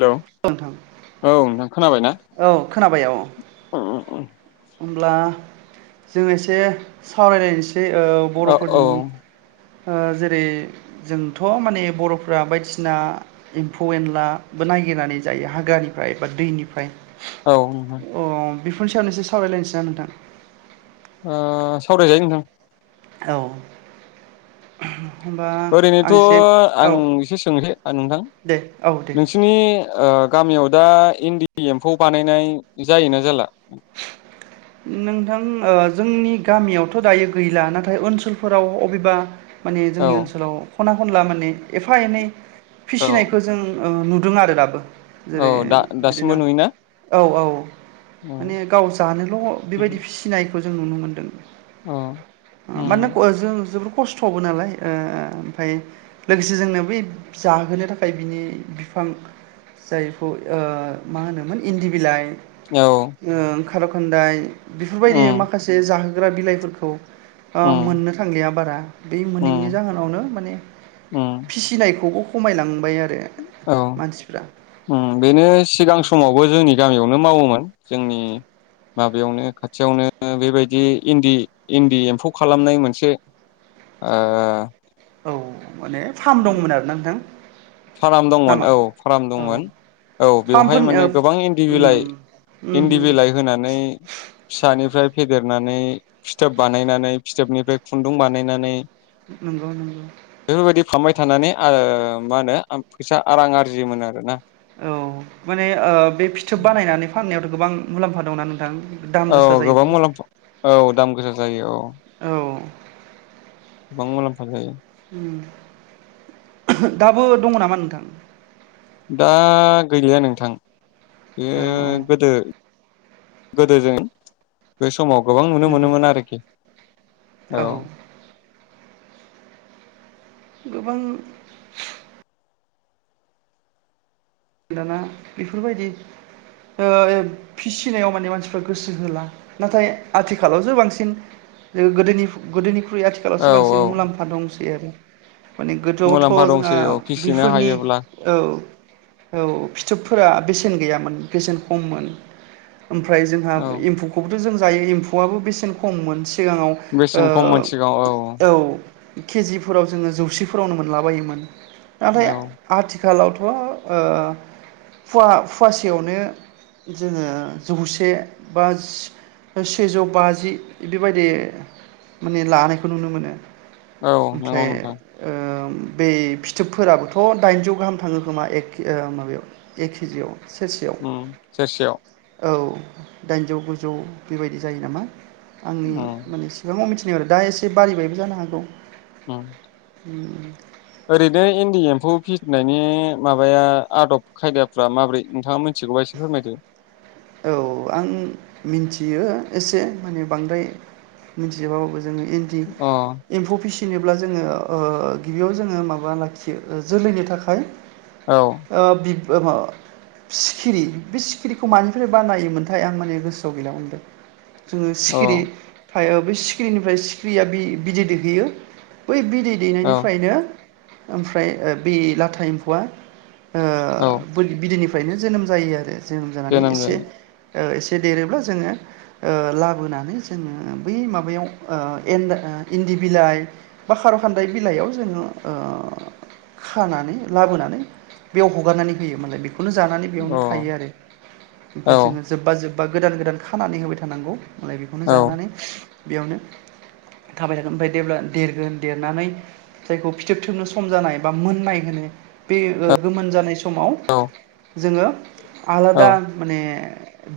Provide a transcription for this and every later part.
Hello औ नोंथां औ नोंथां खोनाबायना औ खोनाबाय औ [unintelligible] होमब्ला जों एसे सावरायलायनोसै ओ औ बर'फोरनि जेरै जोंथ' माने बर'फ बायदिसिना एम्फौ एनलाबो नागिरनानै जायो हाग्रानिफ्राय बा दैनिफ्राय अ औ बेफोरनि सायावानोसै सावरायलायनोसै ना नोंथां ओ सावरायजायो नोंथां औ [unintelligible] ओरैनोथ' आं एसे आं औ एसे सोंले नोंथां दे औ दे नोंसिनि ओ गामियाव दा इन्दि एम्फौ बानायनाय जायोना जाला? नोंथां ओ जोंनि गामियावथ' दायो गैला नाथाय ओनसोलफोराव अबेबा माने औ जोंनि ओनसोलाव खना खनला माने एफा एनै औ फिसिनायखौ जों ओ नुदों आरो दाबो। औ जेरै दा दासिमबो बिदिनो नुयोना औ औ औ माने गाव जानो खौ औ बेबायदि फिसिनाय खौ जों नुनो मोन्दों। औ मानोना ख जों खस्थ'बो नालाय ओ ओमफाय लोगोसे जोंनो बै जाहोनो थाखाय बिनि बिफां जायखौ ओ मा होनोमोन इन्दि बिलाइ औ होन्दाय बेफोरबायदि माखासे जाहो ग्रा बिलाइफोरखौ ओ उम मोननो थांलिया बारा, बै मोनिनि उम जाहोनावनो माने उम फिसिनायखौ खमायलांबाय आ औ उम बेनो सिगां समावबो जोंनि गामियावनो मावोमोन जोंनि माबायावनो खाथियावनो बेबायदि इन्दि इन्दि एम्फौ खालामनाय मोनसे ओ औ माने फार्म दंमोन आरोना नोंथां फाराम दंमोन नामा औ फाराम औ दंमोन औ बेवहाय फार्मफोरनि ओ माने गोबां इन्दि उम बिलाइ उम इन्दि उम बिलाइ होनानै फिसानिफ्राय फेदेरनानै फिथोब बानायनानै फिथोबनिफ्राय खुन्दुं बानायनानै नंगौ नंगौ। बाय थानानै आओ मा होनो फैसा आ रां आरजियोमोन आरो ना। औ माने ओ बे फिथोब बानायनानै फाननायावथ गोबां मुलाम्फा दंना नोंथां। दाम गोसा औ जायो गोबां बहुद मुलाम्फा औ दाम गोसा जायो औ गोबां मुलाम्फा जायो। उम दाबो दंङ नामा नोंथां? दा गैलिया नोंथां। इयो औ औ गोदो गोदो जों बेस समाव गोबां नुनो नंगौ मोनोमोन आरोखि औ गोबां दाना बेफोरबायदि ओ ए फिसिनायाव माने मानसिफ्रा गोसो होला, नाथाय आथिखालावसो बांसिन गोदोनि गोदोनि ख्रुइ औ आथिखालावसो औ बांसिन मुलाम्फा दं थिगानो माने गोदोआवथ मुलाम्फा जोङा दंसै औ फिसिनो बिफोरनि हायोब्ला औ औ फिथोबफोरा बेसेन गैयामोन बेसेन खममोन ओमफ्राय जोंहा औ एम्फौखौबोथ जों जायो एम्फौआबो बेसेन खम मोन सिगाङाव बेसेन खममोन ओ सिगाङाव औ औ केजिफोराव जोङो जौसेफोरावनो मोनलाबायोमोन नाथाय औ आथि खालावथ ओ फुवा फुवासेयावनो जोङो जौसे बा सेजौ बाजि बेबायदि माने लानायखौ नुनो मोनो औ नंगौ ओमफ्राय नोंथां ओ बै फिथोबफोराबोथ दाइनजौ गाहाम थाङो खोमा एक ओ माबायाव एककिजियाव उम सेरसेयाव औ दाइनजौ गुजौ बेबायदि जायो नामा? आंनि उम माने सिबाङाव मिथि यो आरो दा एसे बारिबायबो जानो हागौ उम उम ओरैनो इन्दि एम्फौ फिसिनायनि माबाया आदब खायदाफ्रा माब्रै नोंथाङा मिथिगौबा एसे फोरमायदो औ आं मिनथियो एसे माने बांद्राय मिथिजोबाबाबो जोङो इन्दि अ एम्फौ फिसि नोब्ला जोङो ओ गिबियाव जोङो माबा लाखियो ओ जोलैनि थाखाय औ ओ बिब [unintelligible] सिखिरि बि सिखिरिखौ मानो बानायोमोनथाय आं माने गोसोआव गैला [unintelligible] जोङो औ सिखिरि फाय ओ बै सिख्रिनिफ्राय सिख्रिया बि-बिदै दैहोयो बै बिदै औ दैनायनिफ्रायनो ओमफ्राय ओ बे लाथा एम्फौआ ओ औ बोद बिदैनि फ्रायनो जोनोम जायो आरो जोनोम जानानै एसे [inaudible] ओ एसे देरोब्ला जोङो ओ लाबोनानै जोङो उम बै माबायाव ओ एान्दा ओ इन्दि बिलाइ बा खार' खान्दाय बिलाइयाव जोङो ओ खानानै लाबोनानै बेयाव हगारनानै होयो मोनालाय बेखौ बेखौनो जानानै बेयावनो थायो अ आरो। औ ओफ्राय जोङो जोबबा जोब जोबबा गोदान गोदान खानानै होबाय थानांगौ। मालाय बेखौनो औ जानानै। बेयावनो थाबाय थागोन ओमफ्राय देब्ला देरगोन देरनानै जायखौ फिथोब थोबनो सम जानाय बा मोननाय होनो बे ओ-गोमोन जानाय स समाव जोङो। औ आलादा। माने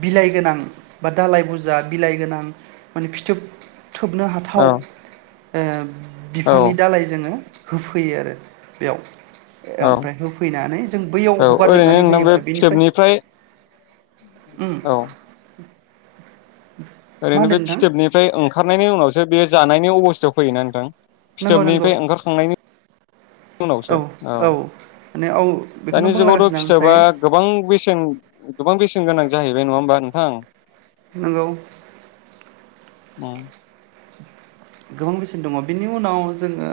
बिलाइ गोनां बा दालाइ बुजा बिलाइ गोनां माने फिथोब। थोबनो औ हाथाव। ओ- औ बिफांनि दालाय जोङो। होफैयो आरो बेयाव। ओमफ्राय होफैनानै जों बैयाव औ ओरैनो हगारजोबनानै नोंथां होयो बे ओमफ्राय बेनिफ्राय। फिथोबनिफ्राय उम औ [inaudible] मा ओरैनो बे होनदों नोंथां फिथोबनिफ्राय ओंखारनायनि उनावसो बे जानायनि अबस्थायाव। फैयोना नोंथां? नंगौ नंगौ फिथोबनिफ्राय ओंखारखांनायनि उनावसो औ। माने औ बेखौनो दानि बुंलांगासिनो जुगावथ' आं ओमफ्राय फिथोबा गोबां बेसेन गोबां बेसेन। बे गोनां जाहैबाय नङा होमबा नोंथां? नंगौ। ओम। गोबां बेसिन दङ बिनि उनाव जोङो।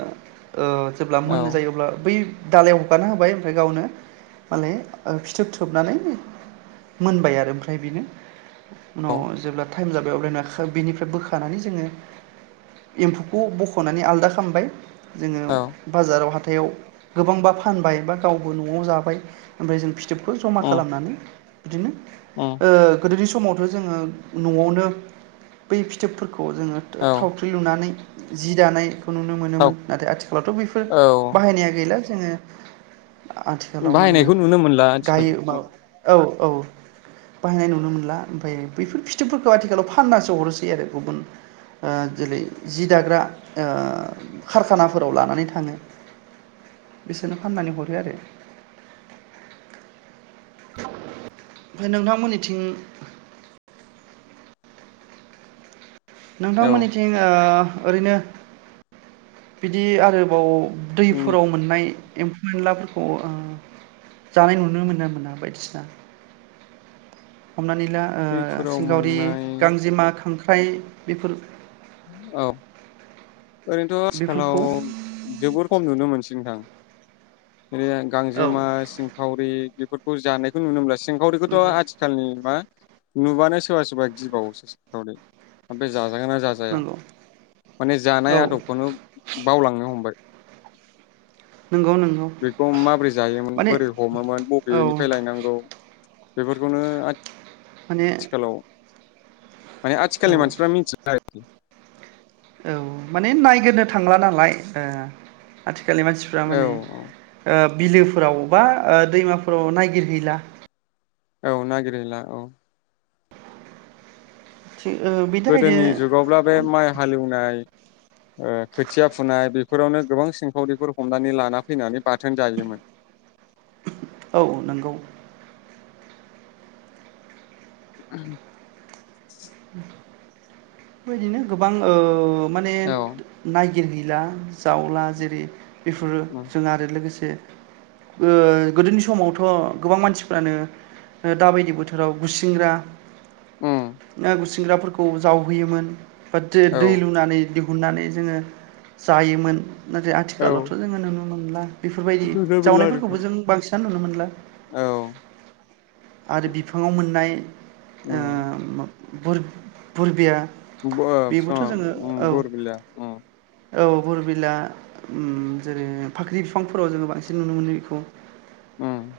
ओ-जेब्ला औ मोननो जायो अब्ला बै। दालाइयाव हगारना होबाय ओमफ्राय गावनो मालाय ओ- फिथोब थोबनानै मोनबाय आरो ओमफ्राय बेनो। औ उनाव जेब्ला। टाइम जाबाय अब्लानो बिनिफ्राय बोखानानै जोङो। एम्फौखौ बख'नानै आलदा खामबाय। जोङो औ बाजाराव हाथ हाथाइयाव गोबांबा फानबाय बा गावबो न'आव जाबाय ओमफ्राय जों फि फिथोबखौ जमा उम खालामनानै। बिदिनो उम ओ-गोदोनि स समावथ' जोङो न'आवनो बै फिथोबफोरखौ जोङो। औ थावख्रि लुनानै। जि दानाय। खौ नुनो थाव मोनोमोन नाथाय आथिखालावथ' बेफोर औ बाहायनाया गैला। [unintelligible] आथिखालाव माने बाहायनायखौ नुनो मोनला आथिखालाव गायो बा औ। औ बाहायनाय नुनो मोनला ओमफ्राय बेफोर फिथोबफोरखौ आथिखालाव फाननासो हरोसै आरो गुबुन। ओ जेरै जि दाग्रा ओ कारखानाफोराव लानानै थाङो बिसोरनो फाननानै हरो आरो ओमफाय नोंथांमोननिथिं औ नोंथांमोनिथिं ओ ओरैनो बिदि आरोबाव। जोंनि दैफोराव मोननाय। एम्फौ एनलाफोरखौ ओ जानाय नुनो मोनो मोना बायदिसिना। हमनानै ला ओ दैफोराव सिंखावरि मोननाय गांजेमा खांखो फ्राय बेफोर। औ। ओरैनोथ' बेफोरखौ आथिखालाव जोबद खम नुनो मोनसै नोंथां। [unintelligible] औ गांजेमा सिंखावरि बेफोर खौ जानायखौ नुनो [unintelligible] सिंखावरिखौथ' नंगौ आथिखालनि मा नुबानो सोरबा सोरबा गिबावोसो सिंखावरि बे जाजागोन ना जाया नंगौ माने औ जानाय आदबखौनो बावलांनो हमबाय। नंगौ नंगौ बेखौ माबोरै जायोमोन माने बोरै हमोमोन औ बबेनिफ्राय लायनांगौ। बेफोरखौनो माने आथिखालाव माने आथिखालनि औ मानसिफ्रा [unintelligible] [inaudible] औ माने नायगिरनो थांला नालाय ओ आथि खालनि मानसिफ्रा औ माने ओ बिलोफोराव बा ओ दैमाफोराव नायगिरहैला। औ नागिर हैला औ। थि ओ बेनि थाखायनो गोदोनि जुगावब्ला बे माइ हालेवनाय। ओ खोथिया फुनाय बेफोरावनो गोबां सिंखावरिफोर हमनानै लाना फैनानै। बाथोन जायोमोन। औ नंगौ उम। [inaudible] बेबायदिनो गोबां ओ माने औ नायगिर ला जावला जेरै बेफोरो उम जों आरो लोगोसे ओ गोदोनि समावथ' गोबां मानसिफ्रानो दाबायदि बोथोराव गुसिंग्रा उम। ना गुरसिंग्राफोरखौ जावहोयोमोन। बा दो औ दै लुनानै दिहुन हुननानै जोङो जायोमोन। नाथाय औ आथिखालावथ' जोङो नुनो नुनो मोनला। बेफोरबायदि नुनो मोनला आरो जावनायफोरखौबो जों बांसिन दा नुनो मोनला। नोंथां औ आरो बिफाङाव मोननाय उम ओ बुर-बुरबिया। [unintelligible] बरबिला उम। औ बरबिला उम जेरै फाख्रि बिफांफोराव जोङो बांसिन नुनो मोनो बेखौ। उम।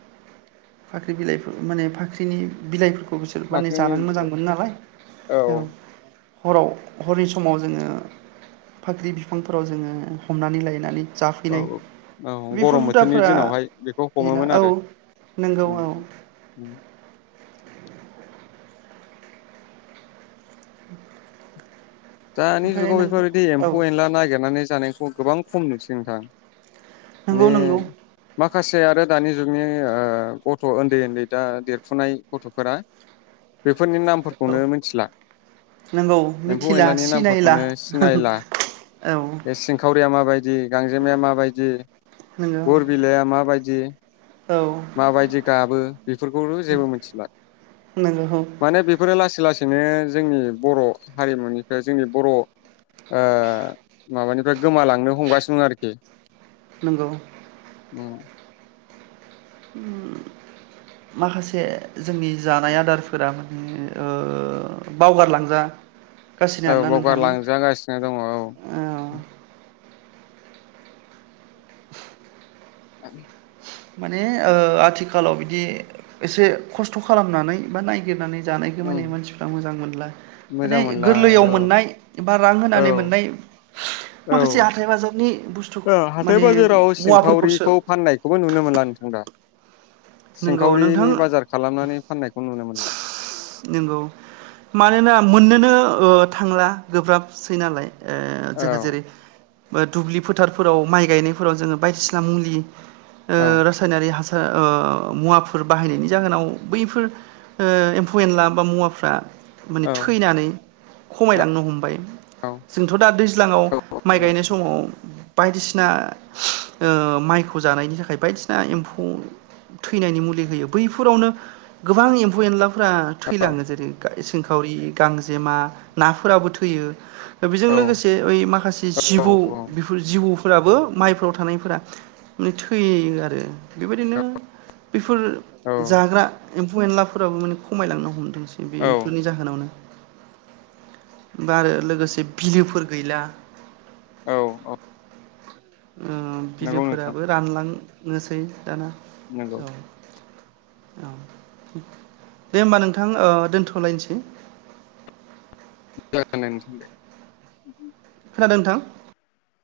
फाख्रि बिलाइफोर माने फाख्रिनि बिलाइफोर खौ बिसोर माने फाख्रिनि जानानै मोजां बिलाइ मोनो नालाय। औ। हराव हरनि समाव जोङो फाख्रि बिफांफोराव जोङो हमनानै लायनानै औ जाफैनाय औ औ बेफोर गरम बोथोरनि हुदाफोरा दिनावहाय बेखौ गैला हमोमोन औ आरो। नंगौ औ दानि ओमफ्राय जुगाव नों बेफोरबायदि औ एम्फौ एनला नागिरनानै जानायखौ गोबां खम नुसै नोंथां। नंगौ माने नंगौ मा माखासे आरो दानि जुगनि गथ' ओन्दै ओन्दै दा देरफुनाय गथ'फोरा बे फोरनि औ नामफोरखौनो मोनथिला। नंगौ एम्फौ फौ मिथिला एनलानि सिनायला नामफोरखौनो सिनायला औ बे सिंखावरिया माबायदि गांजेमाया माबायदि नंगौ बरबिलाया मा बायदि औ माबायदि गाबो बेफोरखौथ' जेबो मिथिला नंगौ औ माने बेफोरो लासै लासैनो जोंनि बर' हारिमुनिफ्राय जोंनि बर' ओ माबानिफ्राय गोमालांनो हमगासिनो आरोखि। नंगौ। उम। माखासे जोंनि जानाय आदारफोरा माने ओ बावगारलांजा औ बगारलांजागासिनो दङ औ। [inaudible] माने ओ आथिखालाव बिदि एसे खस्थ' खालामनानै बा नायगिरनानै जानाय उम गोमानाय मानसिफ्रा मोजां मोनला माने मोजां मोनला गोरलैयाव औ मोननाय बा रां औ होनानै मोननाय माखासे हाथाइ बाजारनि बुस्थु ओ हाथाय माने बाजाराव मुवाफोरखौसो सिंखावरिखौ फाननाय बेखौबो नुनो मोनला नोंथां दा। नंगौ नोंथां सिंखावरिनि बाजार खालामनानै फाननायखौ नुनो मोनला। नंगौ मानोना मोननोनो थांला गोब्राबसै नालाय। ओ औ जोङो जेरै बो दुब्लि फोथारफोराव माइ गायनायफोराव जोङो बायदिसिना मुलि ओ औ रासायनारि हास ओ मुवाफोर बाहायनायनि जाहोनाव बैफोर एफ फौ एनला बा मुवाफ्रा माने औ थैनानै। खमायलांनो हमबाय औ जोंथ' दा दैज्लाङाव माइ गायनाय समाव बायदिसिना ओ माइखौ जानायनि थाखाय बायदिसिना एम्फौ थैनायनि मुलि होयो बैफोरावनो गोबां एम्फौ एनला फ्रा थैलाङो जेरै ग सिंखावरि गांजेमा नाफोराबो थैयो। दा बेजों औ लोगोसे ओइ माखासे औ जिबौ बेफोर जिबौफोराबो माइफोराव थानायफोरा माने थैयो आरो बेबायदिनो बेफोर जाग्रा एम्फौ एनलाफोराबो माने खमायलांनो हमदोंसै औ बेफोरनि जाहोनावनो। बा आरो लोगोसे बिलोफोर गैला। औ औ ओ नंगौ नोंथां बिलोफोराबो रानलां नोसै दाना नंगौ औ। औ। दे होमबा नोंथां ओ दोनथ'लायनोसै। [unintelligible] खोनादों नोंथां।